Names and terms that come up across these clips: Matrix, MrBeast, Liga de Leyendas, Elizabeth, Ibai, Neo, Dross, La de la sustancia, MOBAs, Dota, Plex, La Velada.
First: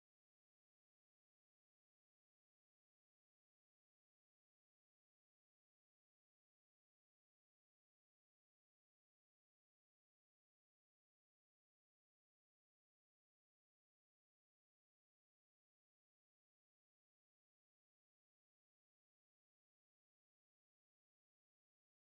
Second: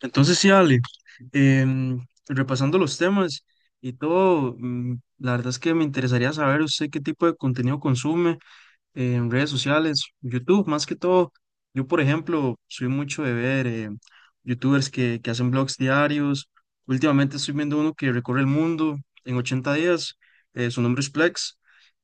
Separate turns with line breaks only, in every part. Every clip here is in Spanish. Entonces sí, Ale, repasando los temas y todo, la verdad es que me interesaría saber usted qué tipo de contenido consume en redes sociales, YouTube más que todo. Yo, por ejemplo, soy mucho de ver YouTubers que hacen blogs diarios. Últimamente estoy viendo uno que recorre el mundo en 80 días. Su nombre es Plex.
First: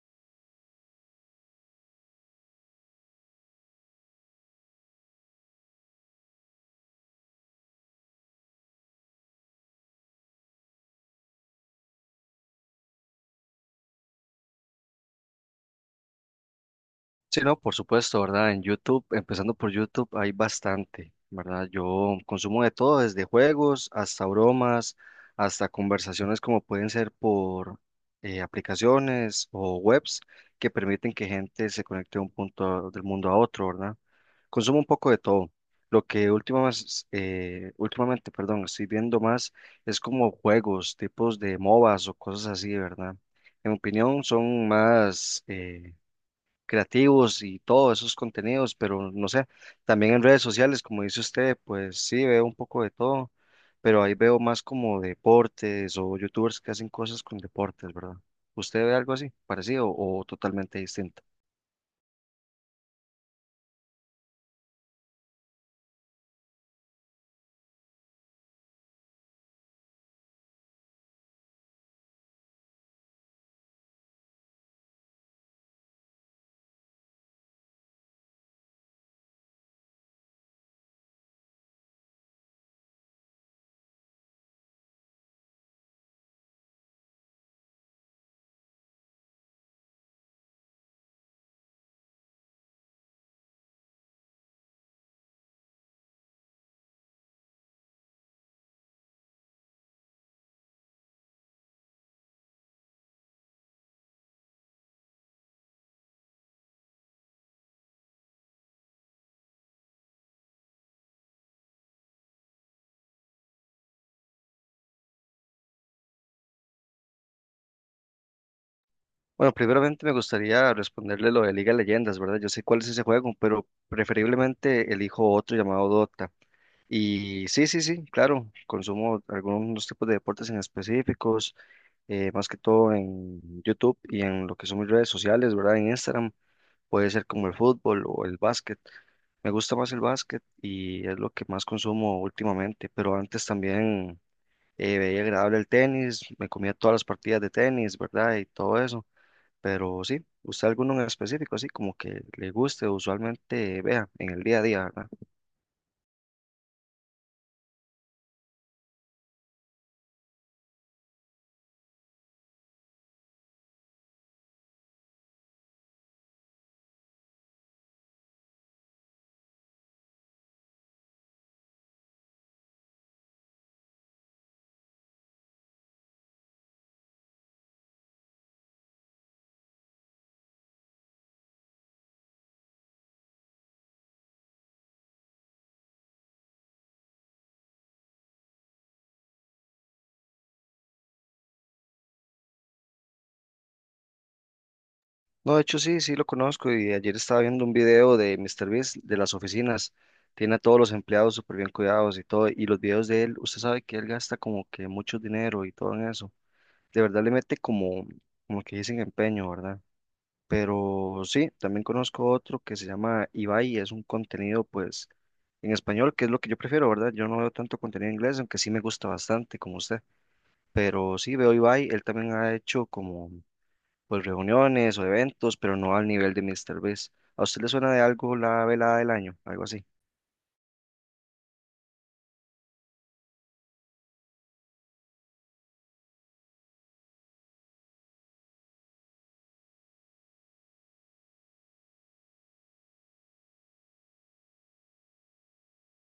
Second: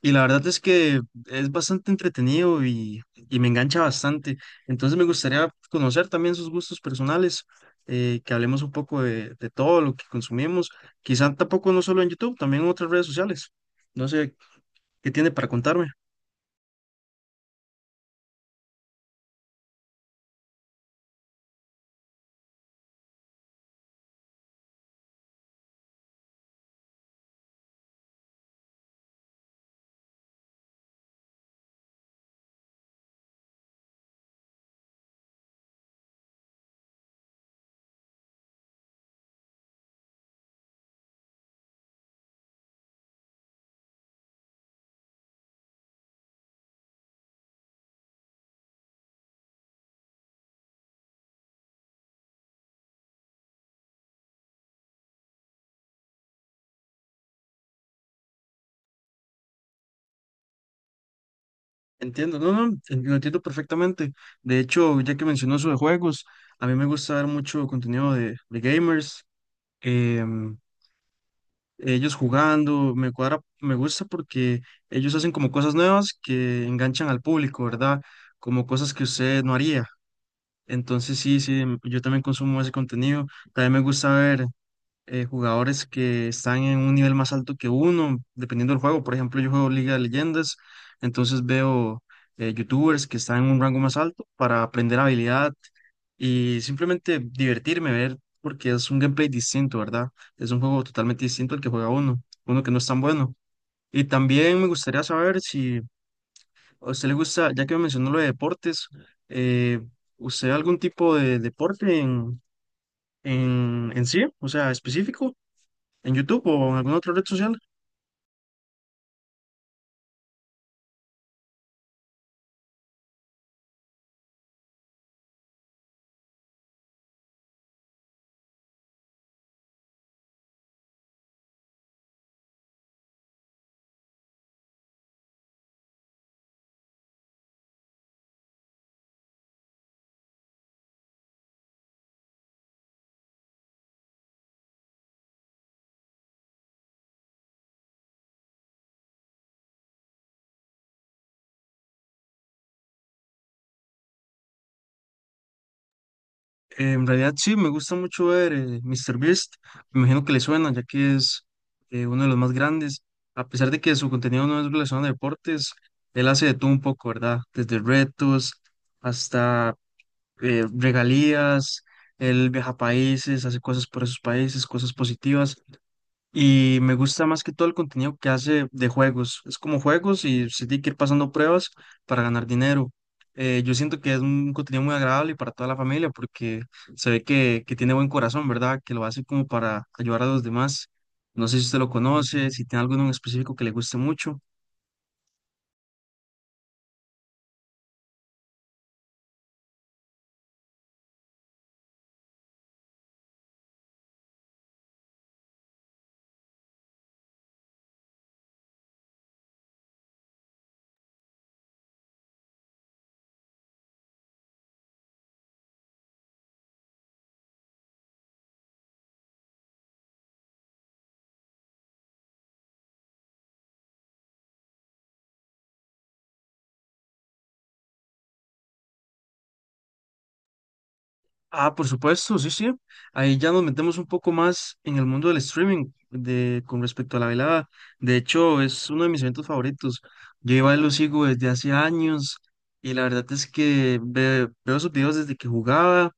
Y la verdad es que es bastante entretenido y me engancha bastante. Entonces me gustaría conocer también sus gustos personales, que hablemos un poco de todo lo que consumimos, quizá tampoco no solo en YouTube, también en otras redes sociales. No sé qué tiene para contarme.
Sí, no, por supuesto, ¿verdad? En YouTube, empezando por YouTube, hay bastante, ¿verdad? Yo consumo de todo, desde juegos hasta bromas, hasta conversaciones como pueden ser por aplicaciones o webs que permiten que gente se conecte de un punto del mundo a otro, ¿verdad? Consumo un poco de todo. Lo que últimamente, perdón, estoy viendo más es como juegos, tipos de MOBAs o cosas así, ¿verdad? En mi opinión, son más creativos y todos esos contenidos, pero no sé, también en redes sociales, como dice usted, pues sí, veo un poco de todo, pero ahí veo más como deportes o youtubers que hacen cosas con deportes, ¿verdad? ¿Usted ve algo así, parecido o totalmente distinto?
Entiendo, no, no, lo entiendo perfectamente. De hecho, ya que mencionó eso de juegos, a mí me gusta ver mucho contenido de gamers. em, Ellos jugando, me cuadra, me gusta porque ellos hacen como cosas nuevas que enganchan al público, ¿verdad? Como cosas que usted no haría. Entonces sí, sí, yo también consumo ese contenido. También me gusta ver jugadores que están en un nivel más alto que uno, dependiendo del juego. Por ejemplo, yo juego Liga de Leyendas, entonces veo youtubers que están en un rango más alto para aprender habilidad y simplemente divertirme, ver, porque es un gameplay distinto, ¿verdad? Es un juego totalmente distinto al que juega uno, uno que no es tan bueno. Y también me gustaría saber si a usted le gusta, ya que me mencionó lo de deportes, eh, ¿usted algún tipo de deporte en sí, o sea, específico, en YouTube o en alguna otra red social?
Bueno, primeramente me gustaría responderle lo de Liga de Leyendas, ¿verdad? Yo sé cuál es ese juego, pero preferiblemente elijo otro llamado Dota. Y sí, sí, sí, claro, consumo algunos tipos de deportes en específicos, más que todo en YouTube y en lo que son mis redes sociales, ¿verdad? En Instagram puede ser como el fútbol o el básquet. Me gusta más el básquet y es lo que más consumo últimamente, pero antes también veía agradable el tenis, me comía todas las partidas de tenis, ¿verdad? Y todo eso, pero sí, ¿usted alguno en específico, así como que le guste, usualmente vea en el día a día, ¿verdad?
En realidad sí, me gusta mucho ver míster Beast. Me imagino que le suena, ya que es uno de los más grandes. A pesar de que su contenido no es relacionado a deportes, él hace de todo un poco, ¿verdad? Desde retos hasta regalías, él viaja a países, hace cosas por esos países, cosas positivas. Y me gusta más que todo el contenido que hace de juegos. Es como juegos y se tiene que ir pasando pruebas para ganar dinero. Yo siento que es un contenido muy agradable para toda la familia porque se ve que tiene buen corazón, ¿verdad? Que lo hace como para ayudar a los demás. No sé si usted lo conoce, si tiene alguno en específico que le guste mucho.
No, de hecho sí, sí lo conozco y ayer estaba viendo un video de MrBeast de las oficinas. Tiene a todos los empleados súper bien cuidados y todo. Y los videos de él, usted sabe que él gasta como que mucho dinero y todo en eso. De verdad le mete como, como que dicen empeño, ¿verdad? Pero sí, también conozco otro que se llama Ibai, es un contenido pues en español, que es lo que yo prefiero, ¿verdad? Yo no veo tanto contenido en inglés, aunque sí me gusta bastante como usted. Pero sí veo Ibai, él también ha hecho como pues reuniones o eventos, pero no al nivel de Mr. Beast. ¿A usted le suena de algo la velada del año? Algo así.
Ah, por supuesto, sí, sí. Ahí ya nos metemos un poco más en el mundo del streaming de, con respecto a la velada. De hecho, es uno de mis eventos favoritos. Yo iba y lo sigo desde hace años y la verdad es que veo sus videos desde que jugaba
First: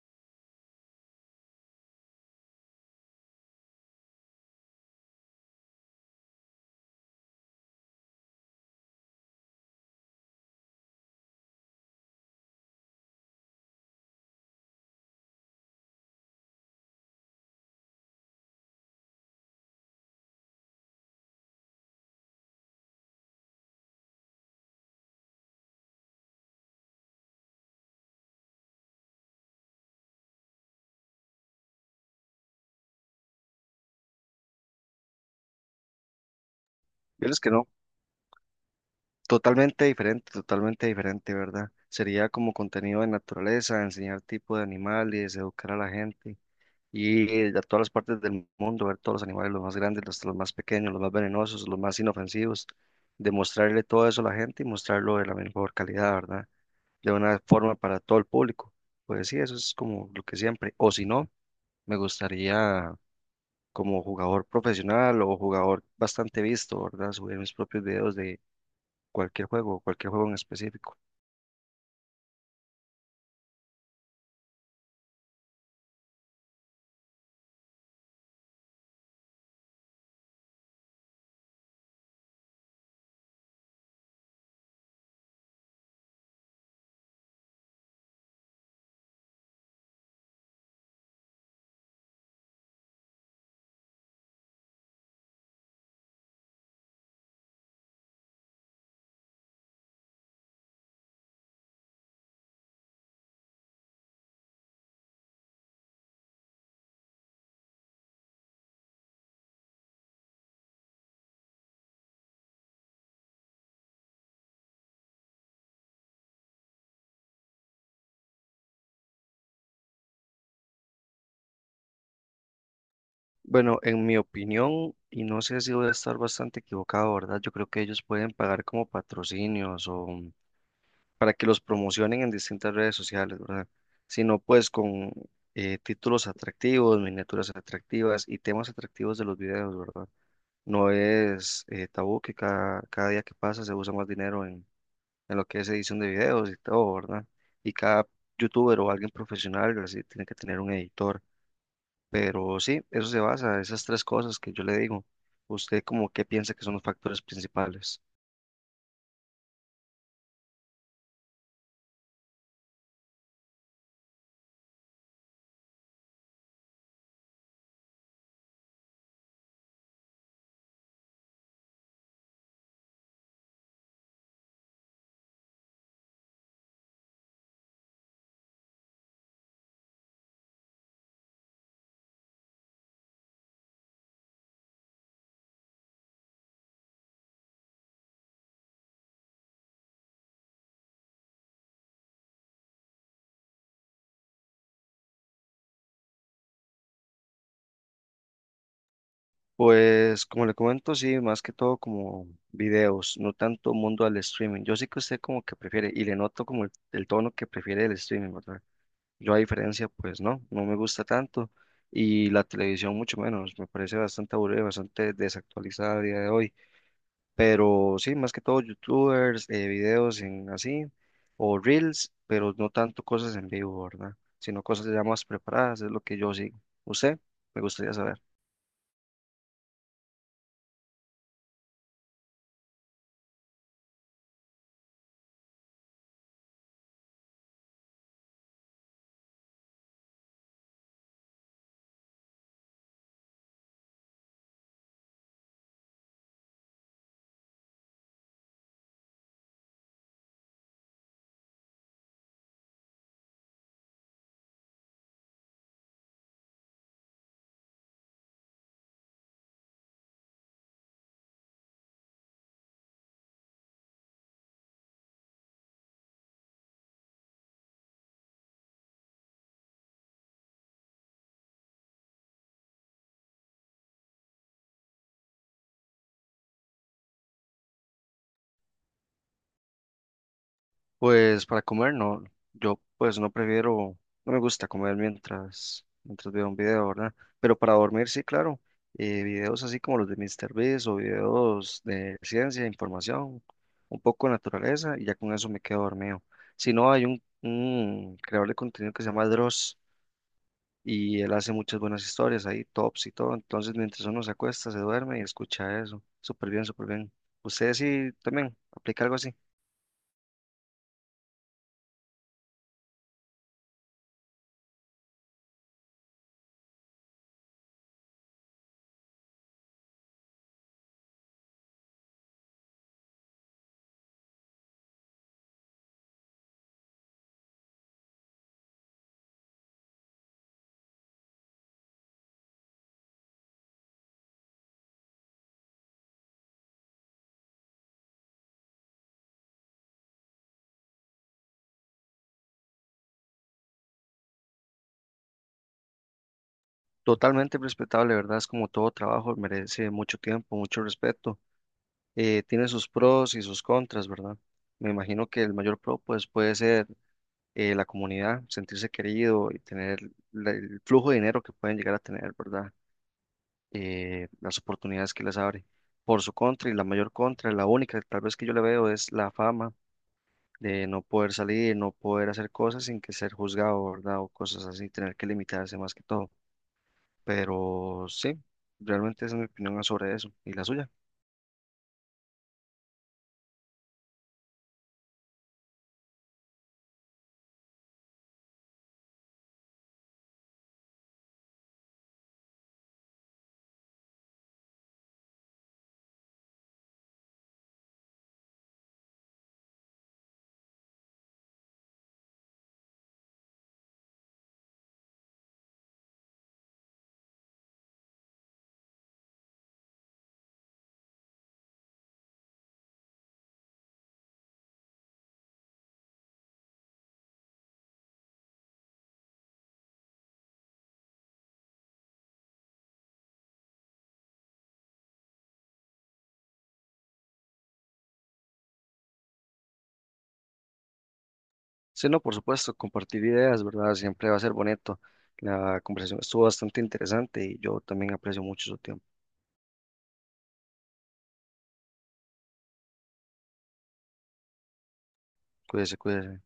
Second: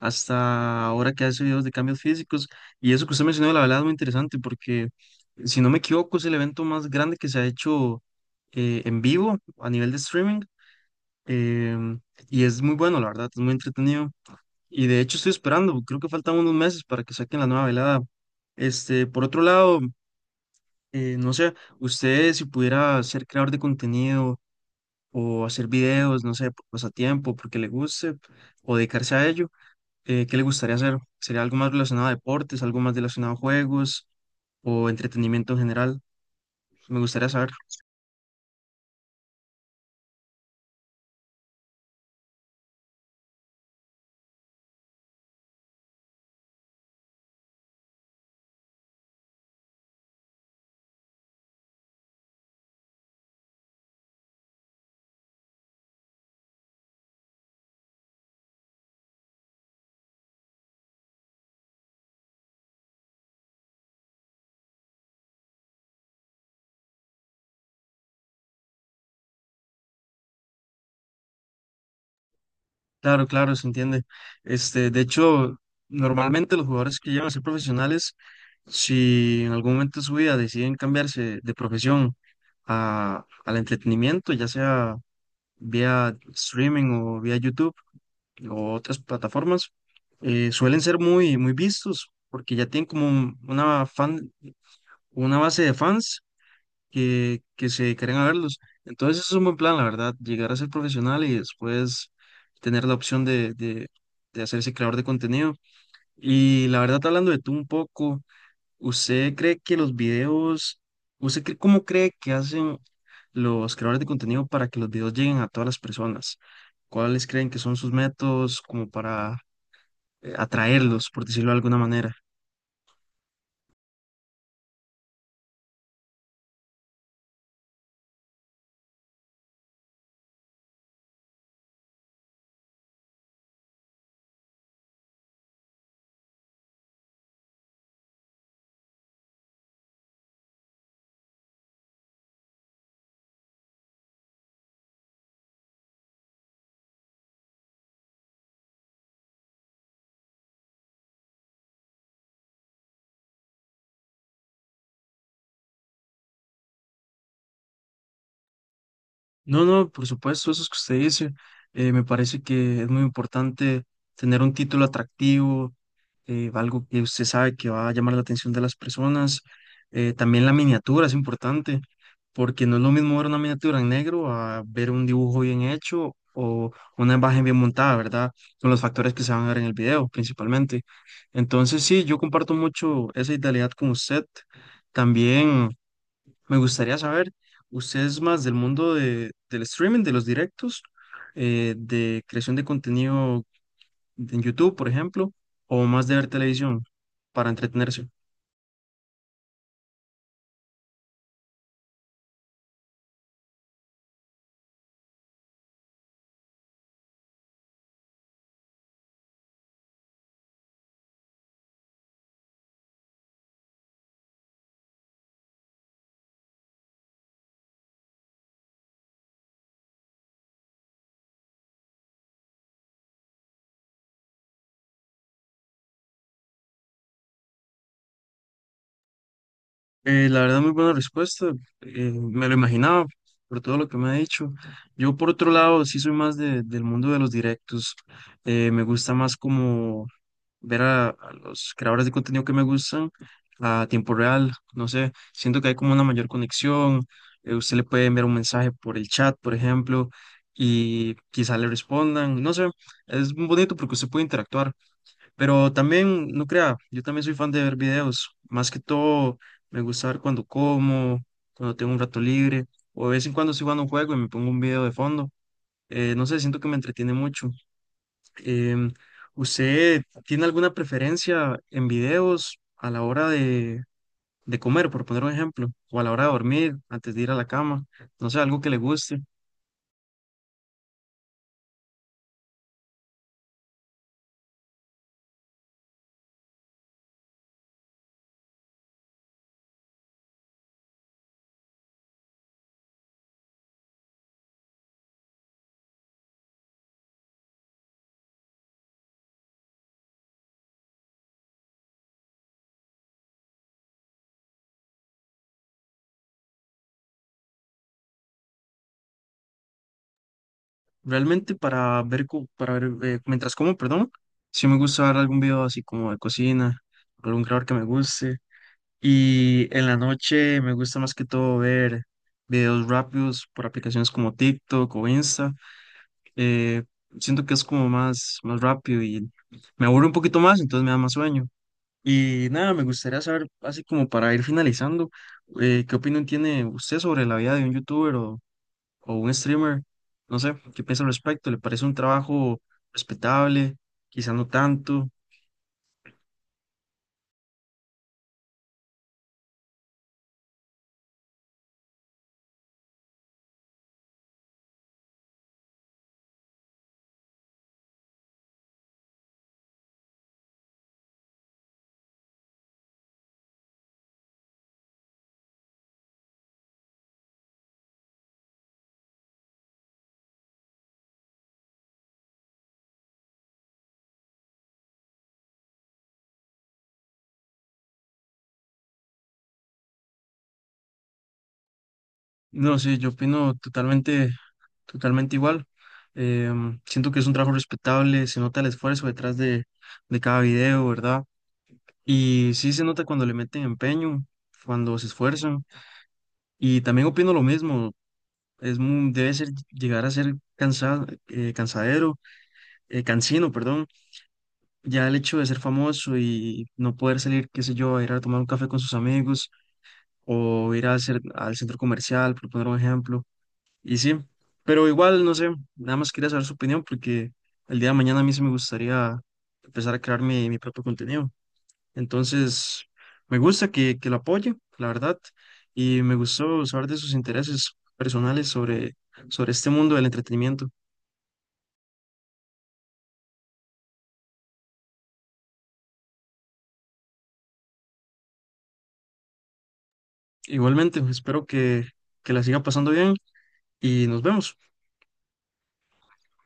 hasta ahora que hace videos de cambios físicos. Y eso que usted mencionó, de la velada es muy interesante porque, si no me equivoco, es el evento más grande que se ha hecho en vivo a nivel de streaming. em, y es muy bueno, la verdad, es muy entretenido. Y de hecho estoy esperando, creo que faltan unos meses para que saquen la nueva velada. Este, por otro lado, no sé, usted si pudiera ser creador de contenido o hacer videos, no sé, por pasatiempo, porque le guste o dedicarse a ello, ¿qué le gustaría hacer? ¿Sería algo más relacionado a deportes, algo más relacionado a juegos o entretenimiento en general? Me
Yo
gustaría
es
saber.
que no. Totalmente diferente, ¿verdad? Sería como contenido de naturaleza, enseñar tipo de animales, educar a la gente y a todas las partes del mundo, ver todos los animales, los más grandes, los más pequeños, los más venenosos, los más inofensivos, demostrarle todo eso a la gente y mostrarlo de la mejor calidad, ¿verdad? De una forma para todo el público. Pues sí, eso es como lo que siempre. O si no, me gustaría como jugador profesional o jugador bastante visto, ¿verdad? Subir mis propios videos de cualquier juego en específico.
Claro, claro, se entiende. Este, de hecho, normalmente los jugadores que llegan a ser profesionales, si en algún momento de su vida deciden cambiarse de profesión a, al entretenimiento, ya sea vía streaming o vía YouTube o otras plataformas, suelen ser muy, muy vistos porque ya tienen como una fan, una base de fans que se dedicarían a verlos. Entonces es un buen plan, la verdad, llegar a ser profesional y después tener la opción de hacerse creador de contenido. Y la verdad, hablando de tú un poco, ¿usted cree que los videos, cómo cree que hacen los creadores de contenido para que los videos lleguen a todas las personas? ¿Cuáles creen que son sus métodos como para atraerlos, por decirlo de alguna manera?
Bueno, en mi opinión, y no sé si voy a estar bastante equivocado, ¿verdad? Yo creo que ellos pueden pagar como patrocinios o para que los promocionen en distintas redes sociales, ¿verdad? Sino pues con títulos atractivos, miniaturas atractivas y temas atractivos de los videos, ¿verdad? No es tabú que cada día que pasa se usa más dinero en lo que es edición de videos y todo, ¿verdad? Y cada youtuber o alguien profesional así tiene que tener un editor. Pero sí, eso se basa, esas tres cosas que yo le digo. ¿Usted como qué piensa que son los factores principales?
No, no, por supuesto, eso es que usted dice. Me parece que es muy importante tener un título atractivo, algo que usted sabe que va a llamar la atención de las personas. También la miniatura es importante, porque no es lo mismo ver una miniatura en negro a ver un dibujo bien hecho o una imagen bien montada, ¿verdad? Son los factores que se van a ver en el video principalmente. Entonces, sí, yo comparto mucho esa idealidad con usted. También. Me gustaría saber, ¿usted es más del mundo de, del streaming, de los directos, de creación de contenido en YouTube, por ejemplo, o más de ver televisión para entretenerse?
Pues como le comento, sí, más que todo como videos, no tanto mundo al streaming. Yo sí que usted como que prefiere y le noto como el tono que prefiere el streaming, ¿verdad? Yo a diferencia, pues no, no me gusta tanto y la televisión mucho menos, me parece bastante aburrida, bastante desactualizada a día de hoy. Pero sí, más que todo youtubers, videos en así, o reels, pero no tanto cosas en vivo, ¿verdad? Sino cosas ya más preparadas, es lo que yo sigo. ¿Usted? Me gustaría saber.
La verdad, muy buena respuesta. Me lo imaginaba por todo lo que me ha dicho. Yo, por otro lado, sí soy más del mundo de los directos. Me gusta más como ver a los creadores de contenido que me gustan a tiempo real, no sé, siento que hay como una mayor conexión, usted le puede enviar un mensaje por el chat, por ejemplo, y quizá le respondan, no sé, es bonito porque usted puede interactuar, pero también, no crea, yo también soy fan de ver videos, más que todo me gusta ver cuando como, cuando tengo un rato libre, o de vez en cuando estoy jugando un juego y me pongo un video de fondo, no sé, siento que me entretiene mucho. Em, ¿Usted tiene alguna preferencia en videos a la hora de comer, por poner un ejemplo, o a la hora de dormir, antes de ir a la cama? No sé, algo que le guste.
Pues para comer, no, yo pues no prefiero, no me gusta comer mientras veo un video, ¿verdad? Pero para dormir, sí, claro, videos así como los de Mister MrBeast o videos de ciencia, información, un poco de naturaleza, y ya con eso me quedo dormido. Si no, hay un creador de contenido que se llama Dross y él hace muchas buenas historias ahí, tops y todo. Entonces, mientras uno se acuesta, se duerme y escucha eso. Súper bien, súper bien. Ustedes sí también aplica algo así.
Realmente para ver, para ver mientras como, perdón, sí me gusta ver algún video así como de cocina, algún creador que me guste. Y en la noche me gusta más que todo ver videos rápidos por aplicaciones como TikTok o Insta. eh, Siento que es como más, más rápido y me aburre un poquito más, entonces me da más sueño. Y nada, me gustaría saber, así como para ir finalizando, ¿qué opinión tiene usted sobre la vida de un youtuber o un streamer? No sé, ¿qué piensa al respecto? ¿Le parece un trabajo respetable? Quizá no tanto.
Totalmente respetable, ¿verdad? Es como todo trabajo, merece mucho tiempo, mucho respeto. Tiene sus pros y sus contras, ¿verdad? Me imagino que el mayor pro, pues, puede ser la comunidad, sentirse querido y tener el flujo de dinero que pueden llegar a tener, ¿verdad? Las oportunidades que les abre. Por su contra y la mayor contra, la única tal vez que yo le veo es la fama de no poder salir, no poder hacer cosas sin que ser juzgado, ¿verdad? O cosas así, tener que limitarse más que todo. Pero sí, realmente esa es mi opinión sobre eso y la suya.
No, sí, yo opino totalmente, totalmente igual. Siento que es un trabajo respetable, se nota el esfuerzo detrás de cada video, ¿verdad? Y sí se nota cuando le meten empeño, cuando se esfuerzan. Y también opino lo mismo. Es muy, debe ser llegar a ser cansado, cansadero, cansino, perdón. Ya el hecho de ser famoso y no poder salir, qué sé yo, a ir a tomar un café con sus amigos o ir a hacer, al centro comercial, por poner un ejemplo. Y sí, pero igual, no sé, nada más quería saber su opinión porque el día de mañana a mí sí me gustaría empezar a crear mi propio contenido. Entonces, me gusta que la apoye, la verdad, y me gustó saber de sus intereses personales sobre este mundo del entretenimiento.
Sí, no, por supuesto, compartir ideas, ¿verdad? Siempre va a ser bonito. La conversación estuvo bastante interesante y yo también aprecio mucho su tiempo.
Igualmente, espero que la siga pasando bien y nos vemos.
Cuídese, cuídese.